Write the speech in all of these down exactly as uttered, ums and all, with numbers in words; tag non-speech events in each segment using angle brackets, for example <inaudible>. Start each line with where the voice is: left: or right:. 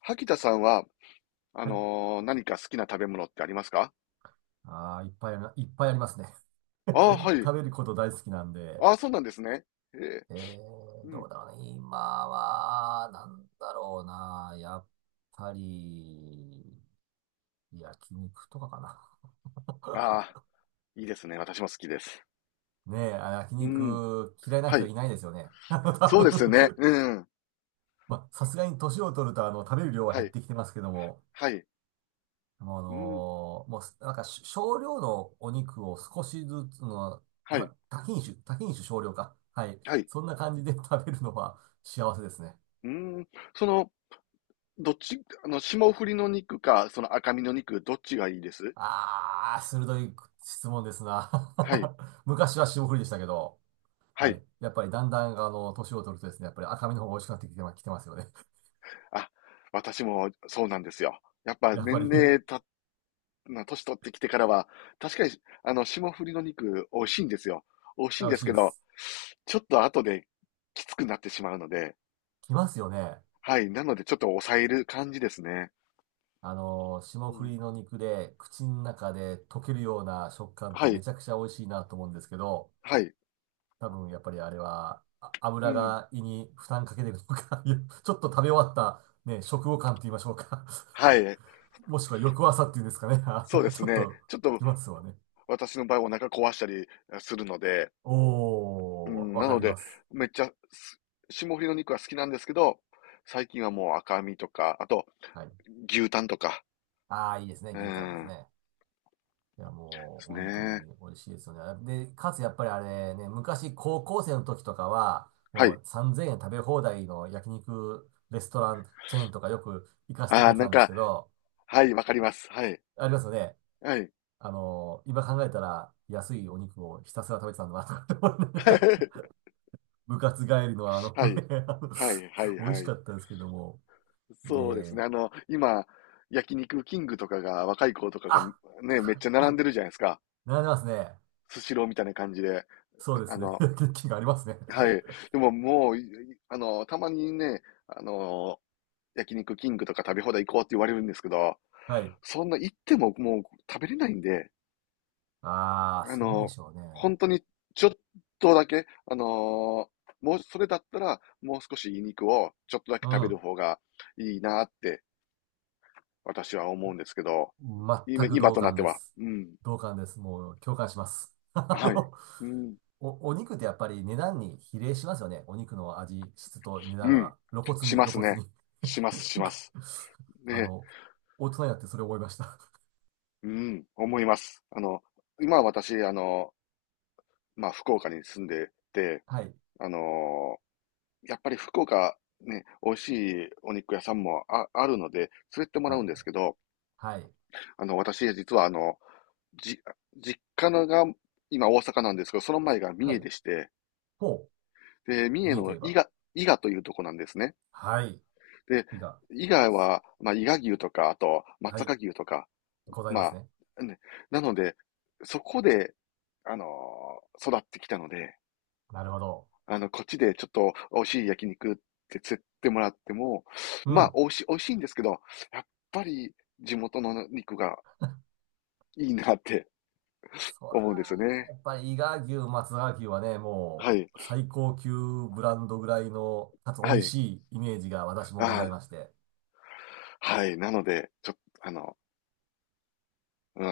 left: 萩田さんは、あ
right: はい。
left: のー何か好きな食べ物ってありますか？
right: ああ、いっぱいありま、いっぱいありますね。
left: ああー、
right: <laughs>
left: はい。
right: 食べること大好きなんで。
left: ああ、そうなんですね。ええ、
right: えー、
left: う
right: ど
left: ん。
right: うだろうね。今は、なんだろうな。やっぱり、焼肉とかかな。
left: ああ、いいですね。私も好きです。
right: <laughs> ねえ、あ焼
left: うん。
right: 肉嫌いな
left: は
right: 人
left: い。
right: いないですよね。<laughs> あの
left: そう
right: 多
left: ですよね。
right: 分。
left: うん。
right: <laughs> まあ、さすがに年を取ると、あの、食べる量は
left: は
right: 減っ
left: い。
right: てきてますけども、
left: はい。
right: あ
left: うん。
right: のーもう、なんかし少量のお肉を少しずつの、
left: はい。
right: た多品種、多品種少量か。はい。
left: はい。
right: そんな感じで食べるのは幸せですね。
left: うん。その、どっち、あの、霜降りの肉か、その赤身の肉、どっちがいいです
right: あー、鋭い質問ですな。
left: はい。
right: <laughs> 昔は霜降りでしたけど、
left: は
right: は
left: い。
right: い。やっぱりだんだん、あの、年を取るとですね、やっぱり赤身の方が美味しくなってきてま、きてますよね。
left: あ、私もそうなんですよ。やっ
right: <laughs>
left: ぱ
right: やっぱり
left: 年齢、まあ、年取ってきてからは、確かに、あの、霜降りの肉、美味しいんですよ。美味しい
right: あ、
left: ん
right: 美
left: で
right: 味し
left: す
right: い
left: け
right: で
left: ど、
right: す。
left: ちょっと後できつくなってしまうので、
right: きますよね。
left: はい。なので、ちょっと抑える感じですね。
right: あの
left: う
right: 霜降
left: ん。
right: りの肉で口の中で溶けるような食感って
left: は
right: め
left: い。
right: ちゃくちゃ美味しいなと思うんですけど、
left: はい。
right: 多分やっぱりあれは、あ
left: う
right: 油
left: ん。
right: が胃に負担かけてるのか。 <laughs> いやちょっと食べ終わった、ね、食後感って言いましょうか。
left: は
right: <laughs>
left: い。
right: もしくは翌朝っていうんですかね。 <laughs> あ
left: そうで
right: の
left: す
right: ちょっ
left: ね。
right: と
left: ちょっと、
right: きますわね。
left: 私の場合、お腹壊したりするので、う
right: おー、
left: ん。
right: わ
left: な
right: か
left: の
right: りま
left: で、
right: す。
left: めっちゃ、す霜降りの肉は好きなんですけど、最近はもう赤身とか、あと、
right: はい。
left: 牛タンとか、
right: ああ、いいですね。
left: う
right: 牛タンです
left: ん。
right: ね。いや、
left: で
right: もう、
left: す
right: 本当
left: ね。
right: に美味しいですよね。で、かつやっぱりあれね、昔高校生の時とかは、
left: は
right: も
left: い。
right: うさんぜんえん食べ放題の焼肉レストランチェーンとかよく行かせてく
left: ああ、
right: れて
left: な
right: た
left: ん
right: んです
left: か、
right: けど、
left: はい、わかります。はい。
right: ありますよね。
left: はい。
right: あの、今考えたら安いお肉をひたすら食べてたんだなとかって思いながら、
left: <laughs>
right: <laughs> 部活帰りのあの
left: はい。
right: ね、あの、
left: はい、はい、
right: 美味し
left: はい。
right: かったですけども。で、
left: そうですね。あの、今、焼肉キングとかが、若い子とかが、
right: あ、
left: ね、めっ
right: は
left: ちゃ
right: いは
left: 並
right: い、
left: んでるじゃないですか。
right: 並んでますね。
left: スシローみたいな感じで。
right: そう
left: あ
right: で
left: あ
right: すね。<laughs>
left: の、
right: 元気がありますね。
left: はい。でももう、いあの、たまにね、あの、焼肉キングとか食べ放題行こうって言われるんですけど、
right: はい。
left: そんな行ってももう食べれないんで、
right: ああ、
left: あ
right: そうで
left: の、
right: しょうね。
left: 本当にちょっとだけ、あのーもう、それだったら、もう少しいい肉をちょっとだ
right: う
left: け食べる
right: ん。
left: 方がいいなって私は思うんですけど、今、
right: 全く
left: 今
right: 同
left: となっ
right: 感
left: て
right: で
left: は。
right: す。
left: うん。
right: 同感です。もう共感します。<laughs> あ
left: はい。
right: の
left: うん。
right: お、お肉ってやっぱり値段に比例しますよね。お肉の味、質と値
left: う
right: 段
left: ん。
right: は露骨
left: し
right: に、
left: ま
right: 露
left: す
right: 骨
left: ね。
right: に。
left: しま
right: <laughs>
left: す、し
right: なん
left: ま
right: か
left: す。
right: あ
left: ね。
right: の、大人になってそれを覚えました。
left: うん。思います。あの、今私、あの、まあ、福岡に住んでて、
right: <laughs> はい。
left: あのーやっぱり福岡、ね、美味しいお肉屋さんもあ、あるので、連れてっても
right: は
left: ら
right: い、は
left: うんです
right: い。
left: けど、
right: はい。
left: あの、私、実はあの、じ、実家のが今大阪なんですけど、その前が三
right: は
left: 重
right: い。
left: でして、
right: ほ
left: で、三
right: う。
left: 重
right: 見えてい
left: の
right: れ
left: 伊
right: ば。
left: 賀、伊賀というとこなんですね。
right: はい。
left: で、
right: いが、
left: 伊
right: わかりま
left: 賀
right: す。
left: は、まあ、伊賀牛とか、あと、
right: は
left: 松
right: い。
left: 阪牛とか、
right: ございます
left: ま
right: ね。
left: あ、ね、なので、そこで、あのー育ってきたので、
right: なるほど。
left: あの、こっちでちょっと美味しい焼肉って釣ってもらっても、
right: う
left: まあ、
right: ん。
left: 美味しい、美味しいんですけど、やっぱり地元の肉がいいなって
right: そら、
left: 思うんですよね。
right: やっぱり伊賀牛、松阪牛はね、
left: は
right: も
left: い。
right: う最高級ブランドぐらいの、かつ美
left: は
right: 味
left: い。
right: しいイメージが私もござ
left: あ
right: いまして。
left: あ、はい。なので、ちょっと、あの、うん。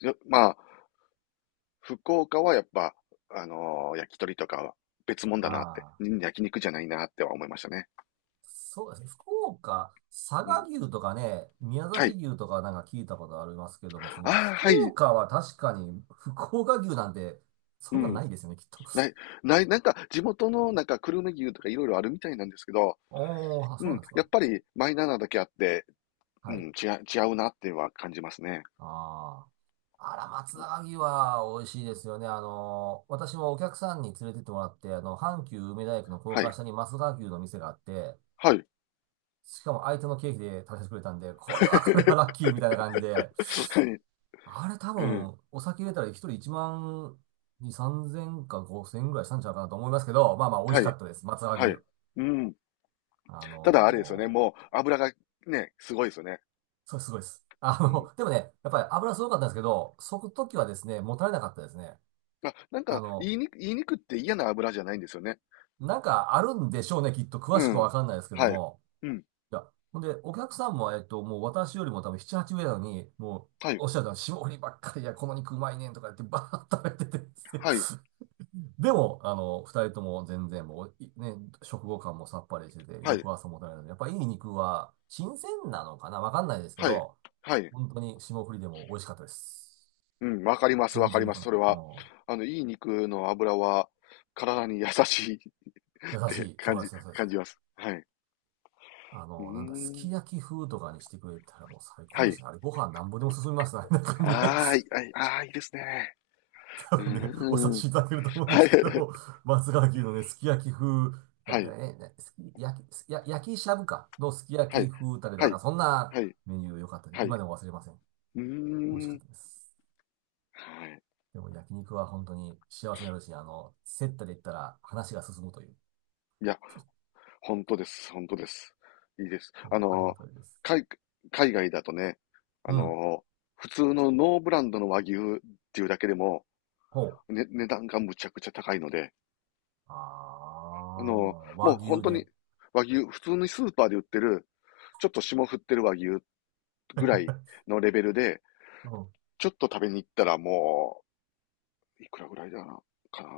left: よまあ、福岡はやっぱ、あのー焼き鳥とかは別物だなって、
right: ああ。
left: ん焼肉じゃないなっては思いましたね。
right: そうですね。福岡、佐
left: う
right: 賀
left: ん。
right: 牛とかね、宮
left: は
right: 崎
left: い。
right: 牛とかなんか聞いたことありますけども、その
left: ああ、
right: 福
left: はい。
right: 岡は確かに福岡牛なんてそ
left: う
right: んなん
left: ん。
right: ないですよね、きっと。
left: な
right: <laughs>
left: い、ない、なんか地元のなんか久留米牛とかいろいろあるみたいなんですけど、
right: おー、あ、
left: う
right: そうな
left: ん。
right: んです
left: や
right: か。
left: っぱりマイナーなだけあって、う
right: は
left: ん、
right: い。
left: 違う、違うなっていうのは感じますね。
right: ああ。あら、松阪牛は美味しいですよね。あのー、私もお客さんに連れてってもらって、あの、阪急梅田駅の高
left: は
right: 架
left: い。
right: 下に松阪牛の店があって、
left: はい。
right: しかも相手の経費で食べさせてくれたんで、これ
left: <laughs>
right: はこれはラッキーみたいな感じで、
left: はい。
right: あれ多
left: うん。
right: 分、お酒入れたら一人いちまんに、さんぜんかごせんぐらいしたんちゃうかなと思いますけど、まあまあ美味
left: は
right: しか
left: い。
right: ったです。松葉
left: は
right: 牛。
left: い。うん。
right: あ
left: ただあれですよね。
right: のー、
left: もう油がね、すごいですよね。
right: それすごいです。<laughs> あ
left: うん。
right: の、でもね、やっぱり油すごかったんですけど、そく時はですね、もたれなかったですね。
left: あ、なん
right: あ
left: か、
right: の、
left: 言いにく、言いにくって嫌な油じゃないんですよね。
right: なんかあるんでしょうね、きっと詳
left: う
right: しくはわ
left: ん。
right: かんないですけど
left: はい。
right: も。
left: うん。
right: いや、ほんで、お客さんも、えっと、もう私よりも多分なな、はち名なのに、もう、
left: はい。
right: おっしゃるの、霜降りばっかりや、この肉うまいねんとか言ってバーッと食べててですね、
left: はい。
right: でも、あの、二人とも全然もう、いね、食後感もさっぱりしてて、
left: は
right: 翌
left: い。
right: 朝もたれないので、やっぱいい肉は新鮮なのかなわかんないですけ
left: はい。
right: ど、
left: はい。
right: 本当に霜降りでも美味しかったです。
left: うん。わかります。わ
right: 全
left: か
right: 然
left: りま
right: 残
left: す。
right: ら
left: そ
right: な
left: れ
right: かった。
left: は。
right: うん。
left: あの、いい肉の油は、体に優しいっ
right: 優し
left: て
right: い。そ
left: 感
right: うで
left: じ、
right: す、そうです。
left: 感じます。はい。
right: あ
left: うー
right: の、なんだ、す
left: ん。
right: き焼き風とかにしてくれたらもう最高
left: は
right: でした
left: い。
right: ね。あれ、ご飯なんぼでも進みますね。<laughs> あんな感じで。
left: ああ、いいはい。ああ、いいですね。
right: 多
left: う
right: 分ね、お察
left: ーん。
right: しいただけると思うんで
left: はい。
right: すけど、<laughs> 松川牛のね、すき焼き風、な
left: は
right: んか
left: い。
right: ね、ねすき焼き、すや焼きしゃぶかのすき焼
left: は
right: き
left: い。
right: 風タレと
left: は
right: か、なん
left: い。
right: かそんな
left: はい。
right: メニュー良かったです。
left: はい。
right: 今でも忘れません。
left: うー
right: 美味しかっ
left: ん。
right: たです。
left: はい。
right: でも焼肉は本当に幸せになるし、あの、接待で言ったら話が進むという。
left: いや本当です。本当です。いいです。
right: お
left: あ
right: ありが
left: の、
right: たいです。
left: 海、海外だとね、あ
right: うん。
left: の、普通のノーブランドの和牛っていうだけでも、
right: ほう。
left: ね、値段がむちゃくちゃ高いので、
right: あ
left: あの、
right: あ、
left: も
right: 和
left: う本
right: 牛
left: 当
right: で。
left: に和牛、普通にスーパーで売ってる、ちょっと霜降ってる和牛ぐらい
right: <laughs>
left: のレベルで、
right: うん。
left: ちょっと食べに行ったらもう、いくらぐらいだな、かな。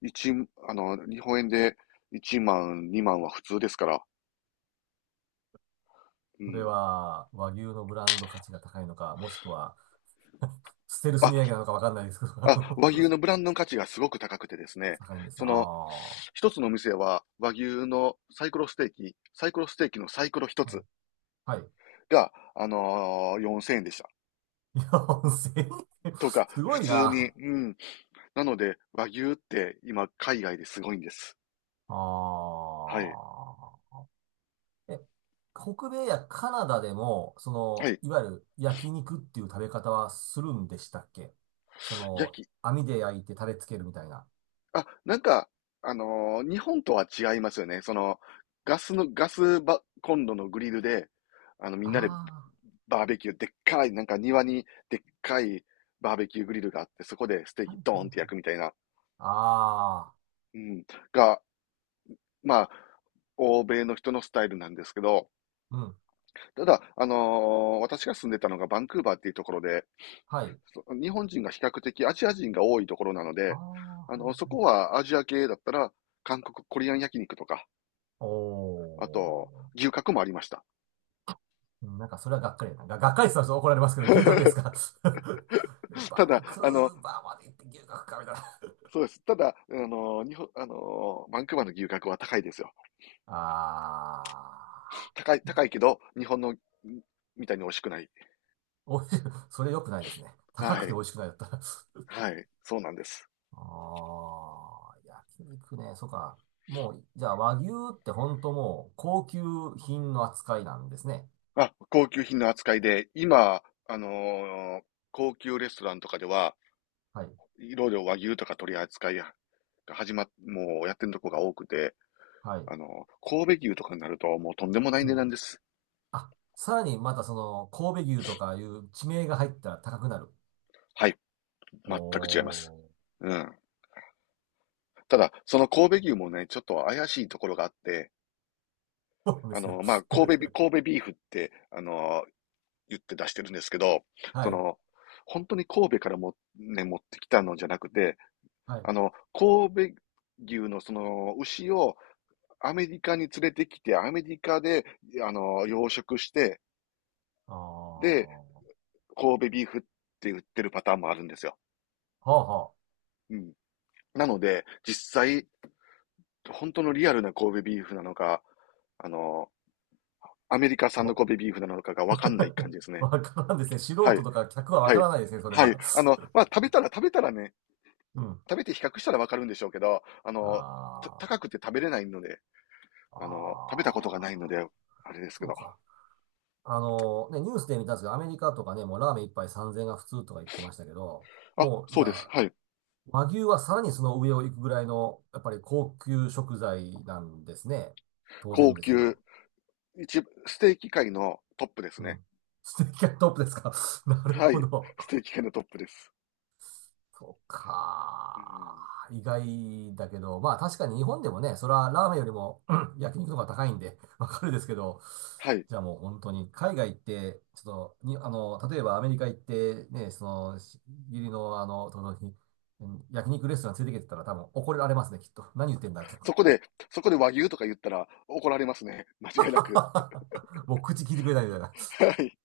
left: 一、あの、日本円でいちまん、にまんは普通ですから。う
right: それ
left: ん。
right: は、和牛のブランド価値が高いのか、もしくは、<laughs> ステルス値上げ
left: あ、
right: なのかわかんないですけど、あ
left: あ、
right: の。
left: 和
right: <laughs>
left: 牛のブランドの価値がすごく高くてですね、
right: 高いんです
left: そ
right: あ
left: の、
right: あ。
left: 一つのお店は和牛のサイコロステーキ、サイコロステーキのサイコロ一
right: はい。
left: つ
right: はい。
left: が、あのーよんせんえんでした。
right: いや、よんせんえん。
left: とか、
right: すご
left: 普
right: い
left: 通に、
right: な。
left: うん。なので、和牛って今、海外ですごいんです。はい。
right: ああ。え、北米やカナダでも、そ
left: は
right: の、
left: い。
right: いわゆる焼肉っていう食べ方はするんでしたっけ。そ
left: 焼
right: の、
left: き、
right: 網で焼いてタレつけるみたいな。
left: あ、なんか、あのー日本とは違いますよね。その、ガスの、ガスばコンロのグリルで、あの、みんなで
right: あ
left: バーベキュー、でっかい、なんか庭にでっかいバーベキューグリルがあって、そこでステー
right: あ、は
left: キ
right: い
left: ド
right: はい
left: ーンって
right: はい。
left: 焼くみたいな、
right: ああ、
left: うん、が、まあ、欧米の人のスタイルなんですけど、
right: うん。
left: ただ、あのー私が住んでたのがバンクーバーっていうところで、
right: はい。
left: そ日本人が比較的アジア人が多いところなの
right: ああ、
left: で、
right: は
left: あ
right: い
left: の、そ
right: は
left: こ
right: い。
left: はアジア系だったら、韓国コリアン焼肉とか、
right: お
left: あと、
right: ー。
left: 牛角もありました。
right: うん、なんかそれはがっかりだな。が、がっかりしたら怒られますけど、牛角ですか。
left: <laughs>
right: <laughs>
left: た
right: バン
left: だ、
right: ク
left: あの、
right: ーバーまで行って牛角かみたいな。
left: そうです。ただ、あの、日本、あの、バンクーバーの牛角は高いですよ。
right: あー。
left: 高い、高いけど、日本の、んみたいに美味しくない。
right: おいしい。それ良くないですね。高
left: は
right: くて
left: い。
right: 美味しくないだったら。<laughs>
left: はい。そうなんです。
right: あー、焼肉ね。そうか。もう、じゃあ和牛って本当もう高級品の扱いなんですね。
left: あ、高級品の扱いで、今、あのー高級レストランとかでは、
right: はい。
left: いろいろ和牛とか取り扱いが始まっ、もうやってるとこが多くて、
right: はい。
left: あのー神戸牛とかになるともうとんでもない
right: う
left: 値
right: ん。
left: 段です。
right: あ、さらにまたその神戸牛とかいう地名が入ったら高くなる。
left: はい。全く違います。
right: おー。
left: うん。ただ、その神戸牛もね、ちょっと怪しいところがあって、
right: そうで
left: あ
right: すね。
left: の、まあ、神戸ビ、
right: <laughs>
left: 神戸ビーフって、あの、言って出してるんですけど、
right: は
left: そ
right: い。
left: の、本当に神戸からも、ね、持ってきたのじゃなくて、
right: はい。
left: あの、神戸牛のその牛をアメリカに連れてきて、アメリカで、あの、養殖して、
right: あ
left: で、
right: あ、は
left: 神戸ビーフって売ってるパターンもあるんですよ。
right: あは
left: うん。なので、実際、本当のリアルな神戸ビーフなのか、あの、アメリカ
right: あ。
left: 産の
right: わ、
left: 神戸ビーフなのかがわかんない感
right: <laughs>
left: じですね。
right: わからんですね。素
left: は
right: 人
left: い。
right: とか客はわ
left: は
right: か
left: い。
right: らないですね、それ
left: はい。
right: は。
left: あの、まあ、食べたら食べたらね、
right: <laughs> うん。
left: 食べて比較したらわかるんでしょうけど、あの、た
right: あ
left: 高くて食べれないので、
right: あ、
left: あの、食べたことがない
right: あ
left: の
right: あ、
left: で、あれですけ
right: そう
left: ど。
right: か。あの、ね、ニュースで見たんですけど、アメリカとかね、もうラーメン一杯さんぜんえんが普通とか言ってましたけど、
left: あ、
right: もう、
left: そ
right: じ
left: う
right: ゃ
left: です。
right: あ、
left: はい。
right: 和牛はさらにその上を行くぐらいの、やっぱり高級食材なんですね。当然
left: 高
right: ですけ
left: 級、
right: ど。
left: 一、ステーキ界のトップです
right: う
left: ね。
right: ん。ステーキがトップですか。<laughs> なる
left: は
right: ほ
left: い。
right: ど。
left: ステーキ界のトップです。
right: そう
left: う
right: か。
left: ん。
right: 意外だけど、まあ確かに日本でもね、それはラーメンよりもうん焼肉の方が高いんで、わかるですけど、
left: はい。
right: じゃあもう本当に海外行って、ちょっとに、あの、例えばアメリカ行って、ね、その、し義理のあの、友達に、うん焼肉レストラン連れてきてたら多分怒られますね、きっと。何言ってんだって思っ
left: そこで、
right: て。
left: そこで和牛とか言ったら怒られますね。間違いなく。
right: <laughs> もう口聞いてくれないみたいな。
left: はい。